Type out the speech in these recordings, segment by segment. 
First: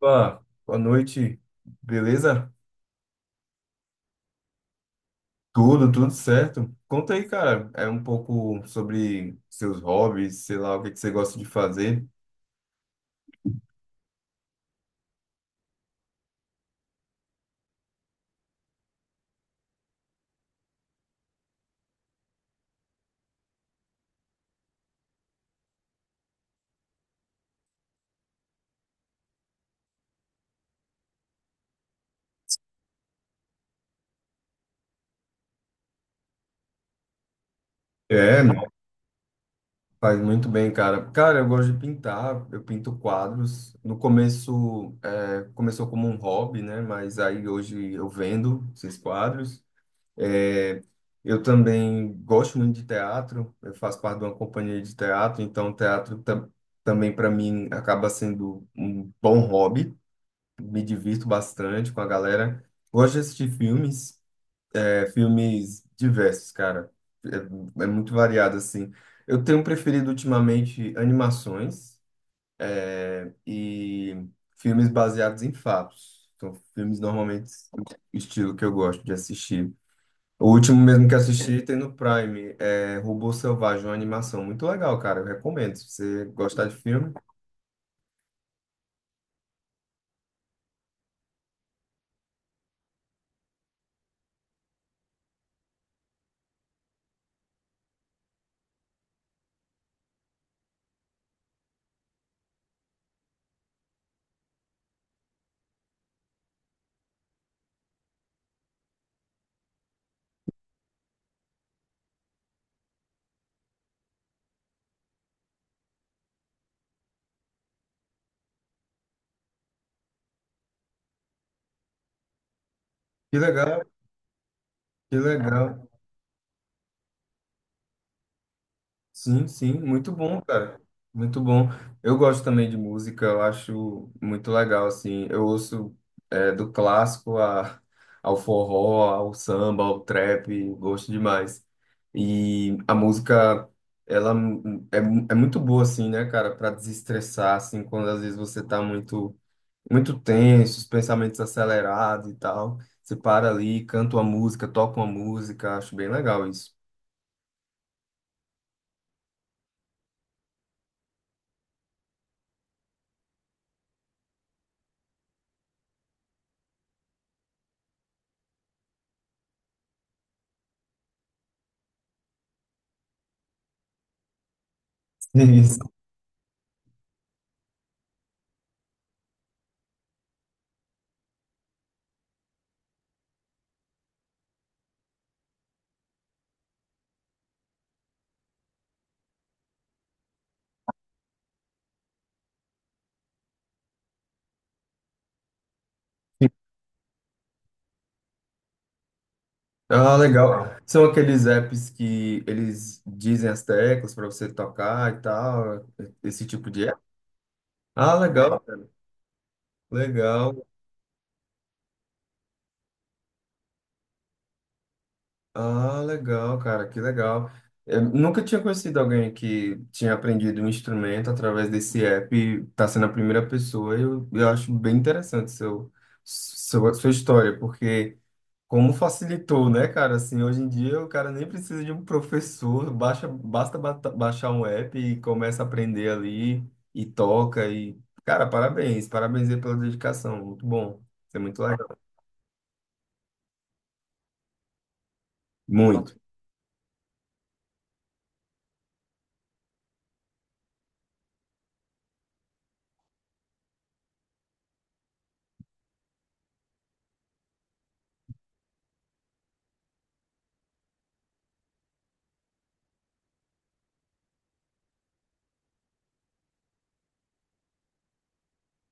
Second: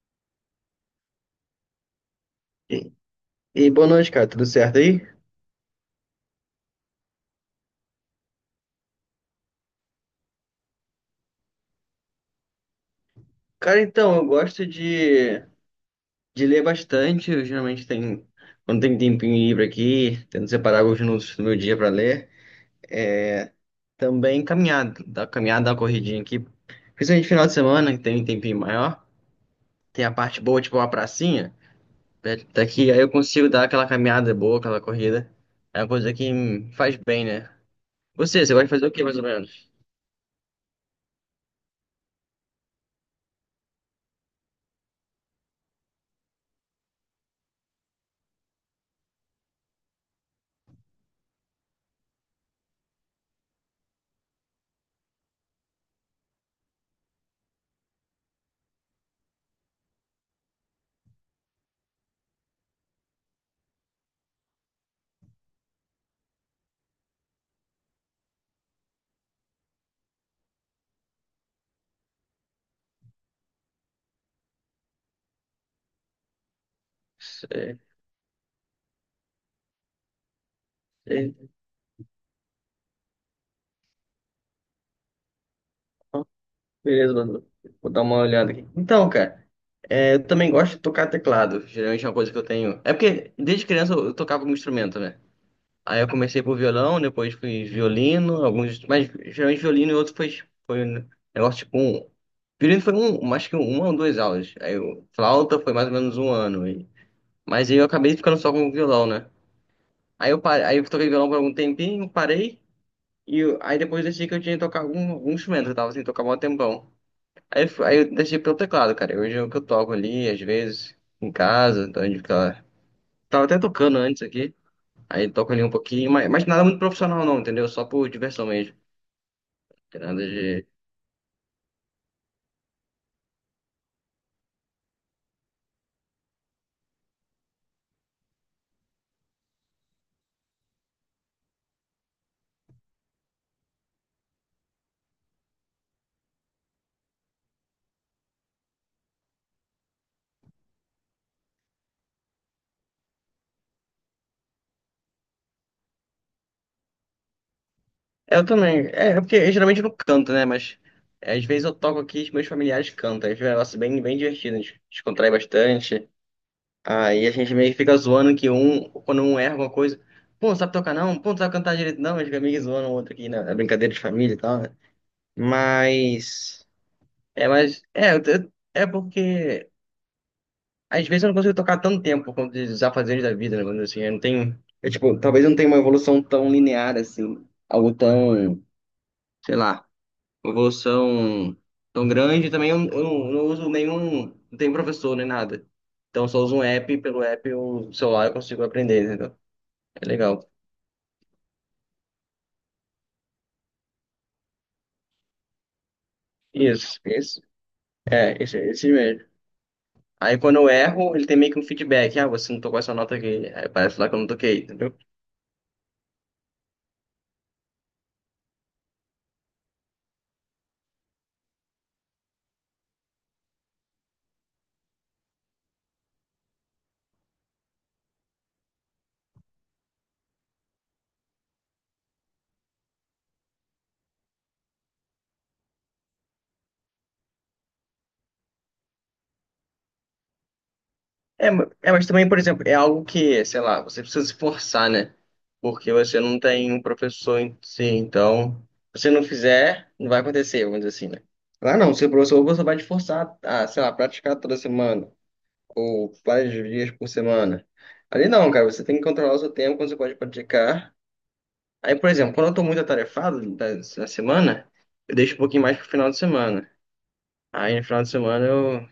Opa, boa noite, beleza? E, e boa noite, cara. Tudo certo aí? Tudo certo. Conta aí, cara, é um pouco sobre seus hobbies, sei lá, o que que você gosta de fazer. Cara, então, eu gosto de ler bastante. Quando tem tempinho livre aqui, tento separar alguns minutos do meu dia para ler. É, também caminhada, da corridinha aqui. Principalmente final de semana, que tem um tempinho maior. Tem a parte boa, tipo uma pracinha, perto daqui. Aí eu consigo dar aquela caminhada boa, aquela corrida. É uma coisa que me faz bem, né? É, Você gosta de fazer o quê, mais ou menos? faz muito bem, cara. Cara, eu gosto de pintar, eu pinto quadros. No começo, começou como um hobby, né? Mas aí hoje eu vendo esses quadros. É, eu também gosto muito de teatro, eu faço parte de uma companhia de teatro, então teatro também para mim acaba sendo um bom hobby. Me divirto bastante com a galera. Gosto de assistir filmes, filmes diversos, cara. É muito variado, assim. Eu tenho preferido ultimamente animações e filmes baseados em fatos. São filmes normalmente É, o estilo que eu gosto de assistir. O último mesmo que é. assisti tem no Prime, é Robô Selvagem, uma animação muito legal, cara. Eu recomendo. Se você gostar de filme, Beleza, Bruno. Vou dar uma olhada aqui. Então, cara, é, eu também gosto de tocar teclado. Geralmente é uma coisa que eu tenho. É porque desde criança eu tocava algum instrumento, né? Aí eu comecei por violão, depois fui violino, alguns. Mas geralmente violino e outro foi um negócio tipo um. Violino foi um, acho que uma ou duas aulas. Aí o flauta foi mais ou menos um ano. E... Mas aí eu acabei ficando só com o violão, né? Aí eu, parei, aí eu toquei violão por algum tempinho, parei. E aí depois eu decidi que eu tinha que tocar algum instrumento. Eu tava sem tocar há um tempão. Aí, aí eu deixei pelo teclado, cara. Hoje é o que eu toco ali, às vezes, em casa, então a gente fica... que Tava até legal, tocando antes aqui, que aí toco ali um legal. pouquinho, mas, nada muito profissional não, entendeu? Só por diversão mesmo. Sim, sim, Tem muito nada bom, de... cara. Muito bom. Eu gosto também de música, eu acho muito legal, assim. Eu ouço do clássico ao forró, ao samba, ao trap, gosto demais. E a música, ela é muito boa, assim, né, cara, para desestressar, assim, quando às vezes você tá muito, muito tenso, os pensamentos acelerados e tal. Você para ali, canta uma música, toca uma música, acho bem legal isso. Eu também, é, porque eu geralmente não canto, né? Mas é, às vezes eu toco aqui e os meus familiares cantam, aí fica um negócio bem, bem divertido, a gente descontrai bastante. Aí a gente meio que fica zoando que um, quando um erra alguma coisa, pô, não sabe tocar não, pô, não sabe cantar direito não, a gente fica meio que zoando o outro aqui, né? É brincadeira de família e tal, né? Isso. Mas... mas é, é porque às vezes eu não consigo tocar tanto tempo quanto os afazeres da vida, né? Mas, assim, eu não tenho, eu, tipo, talvez eu não tenha uma evolução tão linear assim, algo tão, sei lá, uma evolução tão grande. Também eu não uso nenhum, não tenho professor nem nada. Então eu só uso um app, pelo app o celular eu consigo aprender, entendeu? É Ah, legal. legal. São aqueles apps que eles dizem as teclas para você tocar e tal, esse tipo de app. Isso, isso. Ah, É, esse, legal, cara. esse mesmo. Aí Legal. quando eu erro, ele tem meio que um feedback. Ah, você não tocou essa nota aqui. Aí parece lá que eu não toquei, entendeu? Ah, legal, cara, que legal. Eu nunca tinha conhecido alguém que tinha aprendido um instrumento através desse app, tá sendo a primeira pessoa. Eu acho bem interessante seu, sua história, porque como facilitou, né, cara? Assim, hoje em dia o cara nem precisa de um professor, baixa, basta baixar um app e começa a aprender ali e toca e, cara, parabéns, parabéns aí pela dedicação, muito bom, isso é É, muito é, legal. mas também, por exemplo, é algo que, sei lá, você precisa se forçar, né? Porque Muito. você não tem um professor em si, então, se você não fizer, não vai acontecer, vamos dizer assim, né? Lá não, seu professor você vai te forçar a, sei lá, praticar toda semana, ou vários dias por semana. Ali não, cara, você tem que controlar o seu tempo quando você pode praticar. Aí, por exemplo, quando eu tô muito atarefado da, semana, eu deixo um pouquinho mais pro final de semana. Aí no final de semana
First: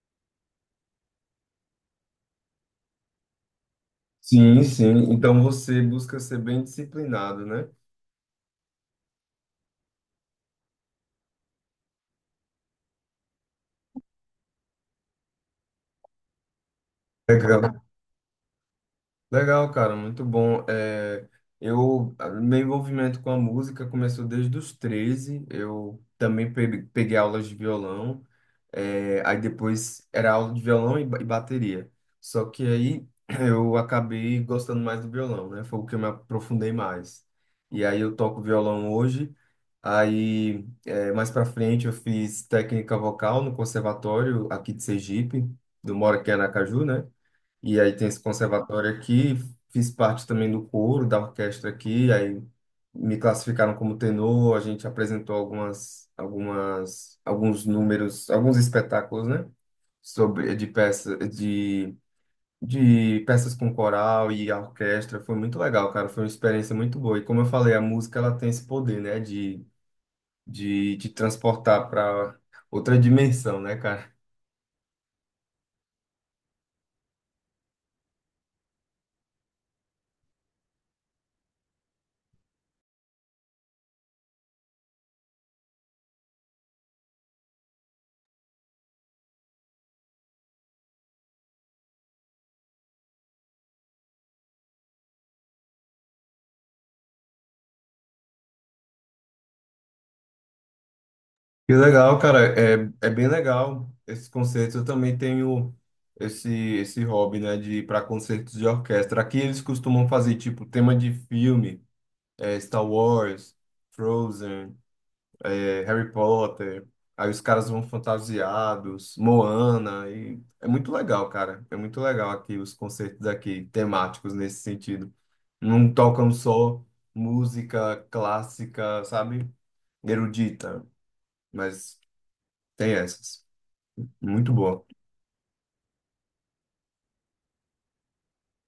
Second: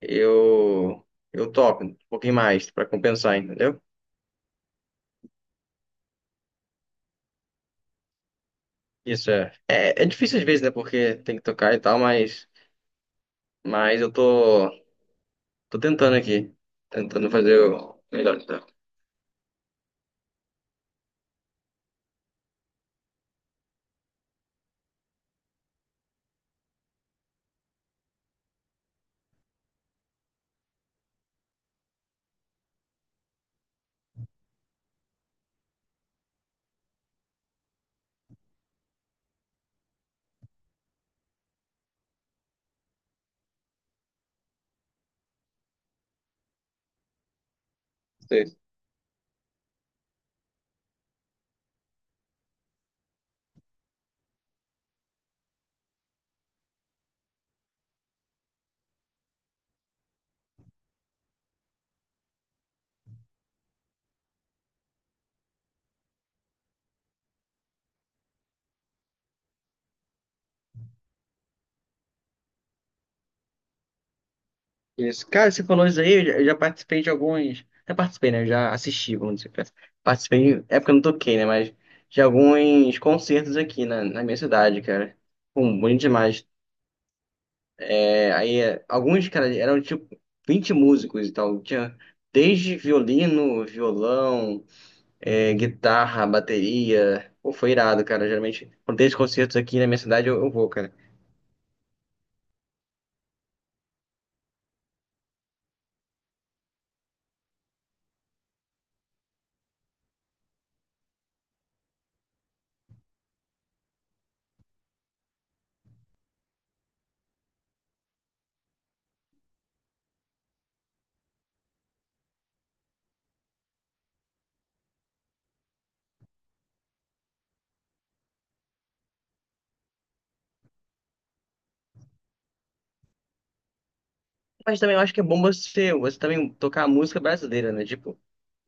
eu, eu topo um pouquinho mais pra compensar, entendeu? Sim, sim. Então você busca ser bem disciplinado, né? Isso é. É difícil às vezes, né? Porque tem que tocar e tal, mas, eu tô tentando aqui. Tentando fazer Legal. o melhor que dá. Legal, cara, muito bom. É, meu envolvimento com a música começou desde os 13. Eu também peguei aulas de violão. É, aí depois era aula de violão e bateria. Só que aí eu acabei gostando mais do violão, né? Foi o que eu me aprofundei mais. E aí eu toco violão hoje. Aí mais pra frente eu fiz técnica vocal no conservatório aqui de Sergipe, do Moro aqui em Aracaju, né? E aí tem esse Sei. conservatório aqui, fiz parte também do coro da orquestra aqui, aí me classificaram como tenor, a gente apresentou alguns números, alguns espetáculos, né? Sobre, de peça, de peças com coral e a orquestra, foi muito legal, cara, foi uma experiência muito boa. E como eu falei, a música, ela tem esse poder, né? De te transportar para outra dimensão, né, cara? Isso. Cara, você falou isso aí, eu já participei de alguns. Já participei, né? Eu já assisti, vamos dizer. Participei, é porque eu não toquei, né? Mas de alguns concertos aqui na minha cidade, cara. Pum, bonito demais. É, aí, é, alguns, cara, eram tipo 20 músicos e tal. Tinha desde violino, violão, é, guitarra, bateria. Pô, foi irado, cara. Geralmente, quando tem esses concertos aqui na minha cidade, eu vou, cara. Que legal, cara. É bem legal esses concertos. Eu também tenho esse hobby, né, de ir para concertos de orquestra. Aqui eles costumam fazer, tipo, tema de filme, Star Wars, Frozen, Harry Potter. Aí os caras vão fantasiados, Moana. E é muito legal, cara. É muito legal aqui os concertos aqui, temáticos nesse sentido. Não tocam só música clássica, sabe? Erudita, mas tem essas. Muito Mas boa. também eu acho que é bom você também tocar música brasileira, né? Tipo,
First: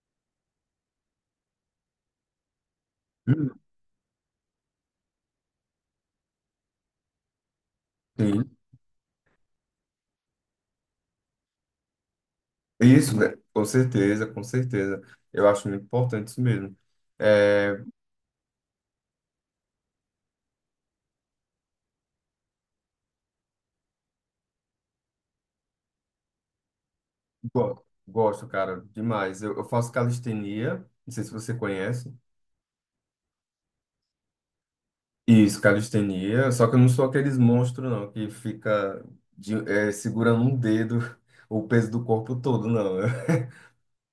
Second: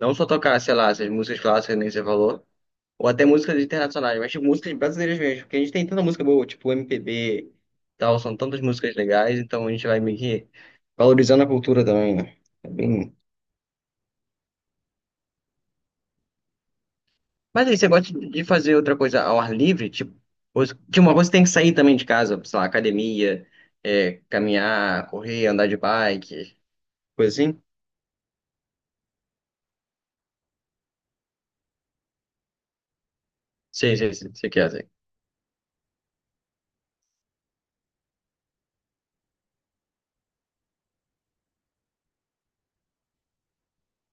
não só tocar, sei lá, essas músicas clássicas, nem você falou, ou até músicas Hum. internacionais, mas tipo, músicas brasileiras mesmo, porque a gente tem tanta música boa, tipo MPB, tal, são Sim. tantas músicas legais, então a gente vai meio que valorizando a cultura também, né? É bem, Isso, né? Com certeza, com certeza. Eu acho muito importante isso mesmo. mas aí, É, você gosta de fazer outra coisa ao ar livre? Tipo, tipo, uma coisa que tem que sair também de casa, sei lá, academia, é, caminhar, correr, andar de bike, coisa assim? Gosto, cara, demais. Eu faço calistenia, não sei se você conhece. Sei, sei, sei, sei que é, sei. Isso, calistenia. Só que eu não sou aqueles monstros, não, que fica segurando um dedo o peso do corpo todo, não.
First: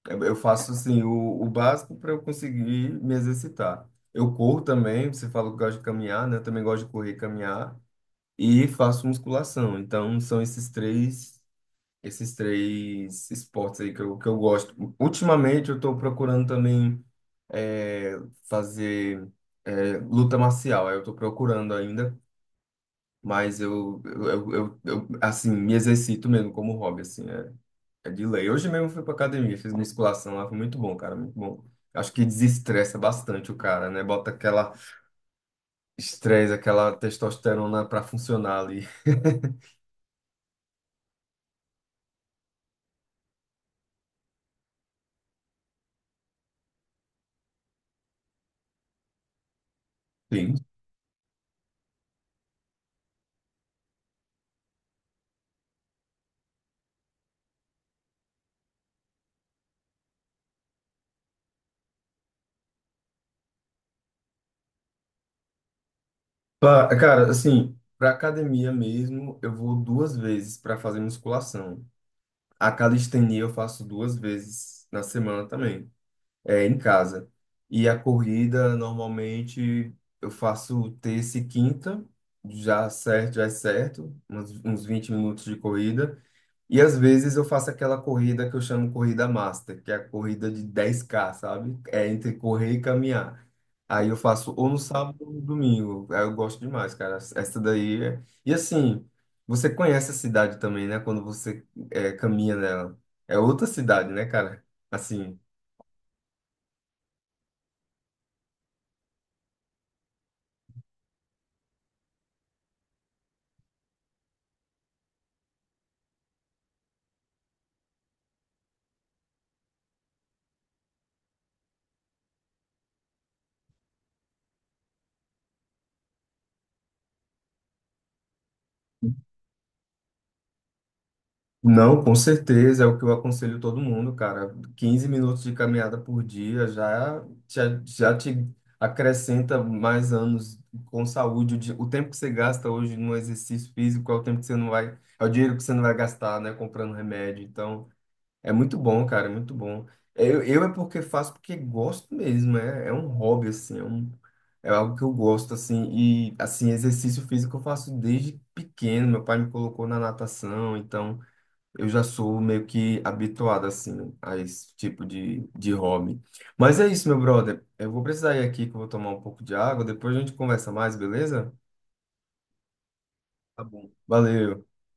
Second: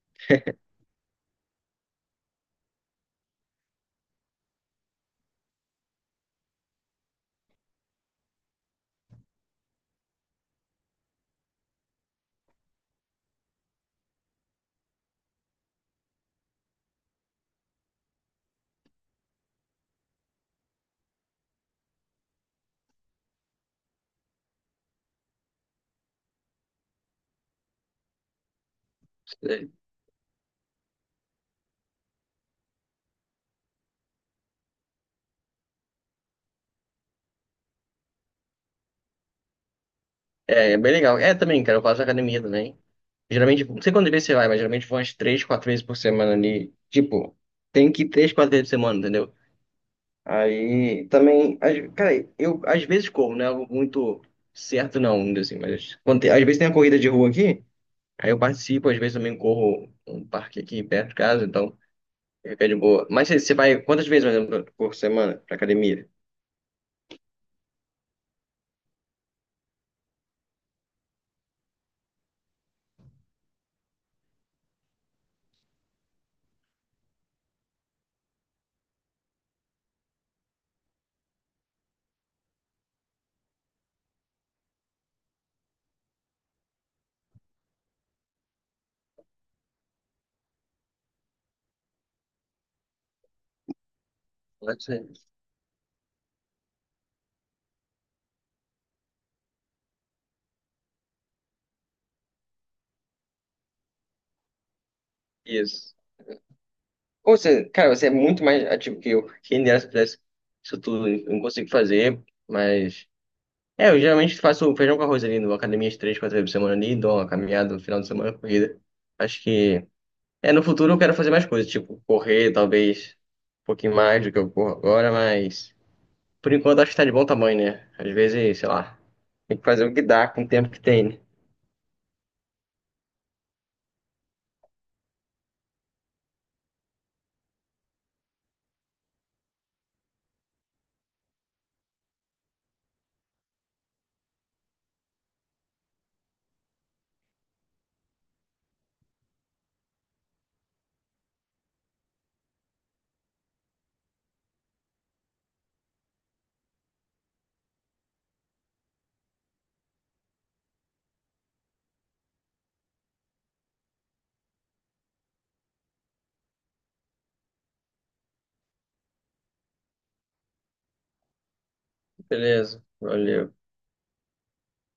Eu faço assim o básico para eu conseguir me exercitar. Eu corro também, você falou que gosta de caminhar, né? Eu também gosto de correr e caminhar. E faço musculação. Então, são esses três esportes aí que eu gosto. Ultimamente, eu estou procurando também é, fazer luta marcial. Aí eu estou procurando ainda, mas eu, assim, me exercito mesmo como hobby, assim, é, de lei. Hoje mesmo eu fui para academia, fiz musculação lá, foi muito bom, cara, muito bom. Acho que desestressa bastante o cara, né? Bota aquela estresse, aquela testosterona para funcionar ali. É, é bem legal. É, também, cara, eu faço academia também. Geralmente, não sei quando vez você vai, mas geralmente vou umas três, quatro vezes por semana ali. Tipo, tem que ir três, quatro vezes por semana, entendeu? Sim. Aí, também, cara, eu às vezes corro, não é algo muito certo não, ainda assim, mas quando às vezes tem a corrida de rua aqui, aí eu participo, às vezes também corro um parque aqui perto de casa, então fica de boa. Mas você vai quantas vezes, mais ou menos, por semana pra academia? Cara, assim, pra academia mesmo, eu vou duas vezes para fazer musculação. A calistenia eu faço duas vezes na semana também, é em casa. E a corrida, normalmente, eu faço terça e quinta, já certo, já é certo, uns 20 minutos de corrida. E às vezes eu faço aquela corrida que eu chamo corrida master, que é a corrida de 10K, sabe? É entre correr e caminhar. Aí eu faço ou no Quantas sábado vezes? ou no domingo. Aí eu gosto demais, cara. Essa daí é. E assim, você conhece a cidade também, né? Quando você caminha nela. É outra cidade, né, cara? Assim. Isso. Ou você, cara, você é muito mais ativo que eu. Quem dera se eu pudesse isso tudo, eu não consigo fazer, mas... É, eu geralmente faço feijão com arroz ali, numa academia de três, quatro vezes por semana ali, dou uma caminhada no final de semana, corrida. Acho que... É, no futuro eu quero fazer mais coisas, tipo, correr, talvez, um pouquinho mais do que eu corro agora, mas... Por enquanto acho que tá de bom tamanho, né? Às vezes, sei lá, tem que fazer o que dá com o tempo que tem, né? Não, com certeza, é o que eu aconselho todo mundo, cara. Quinze minutos de caminhada por dia já, já, já te acrescenta mais anos com saúde. O tempo que você gasta hoje no exercício físico é o tempo que você não vai, é o dinheiro que você não vai gastar, né, comprando remédio. Então, é muito bom, cara, é muito bom. É. Eu é porque faço porque gosto mesmo, hobby, assim, é um, é algo que eu gosto, assim, e, assim, exercício físico eu faço desde pequeno. Meu pai me colocou na natação, então. Eu já sou meio que habituado, assim, a esse tipo de hobby. Mas é isso, meu brother. Eu vou precisar ir aqui que eu vou tomar um pouco de água. Depois a gente conversa mais, beleza? Beleza, valeu. Tá bom. Valeu.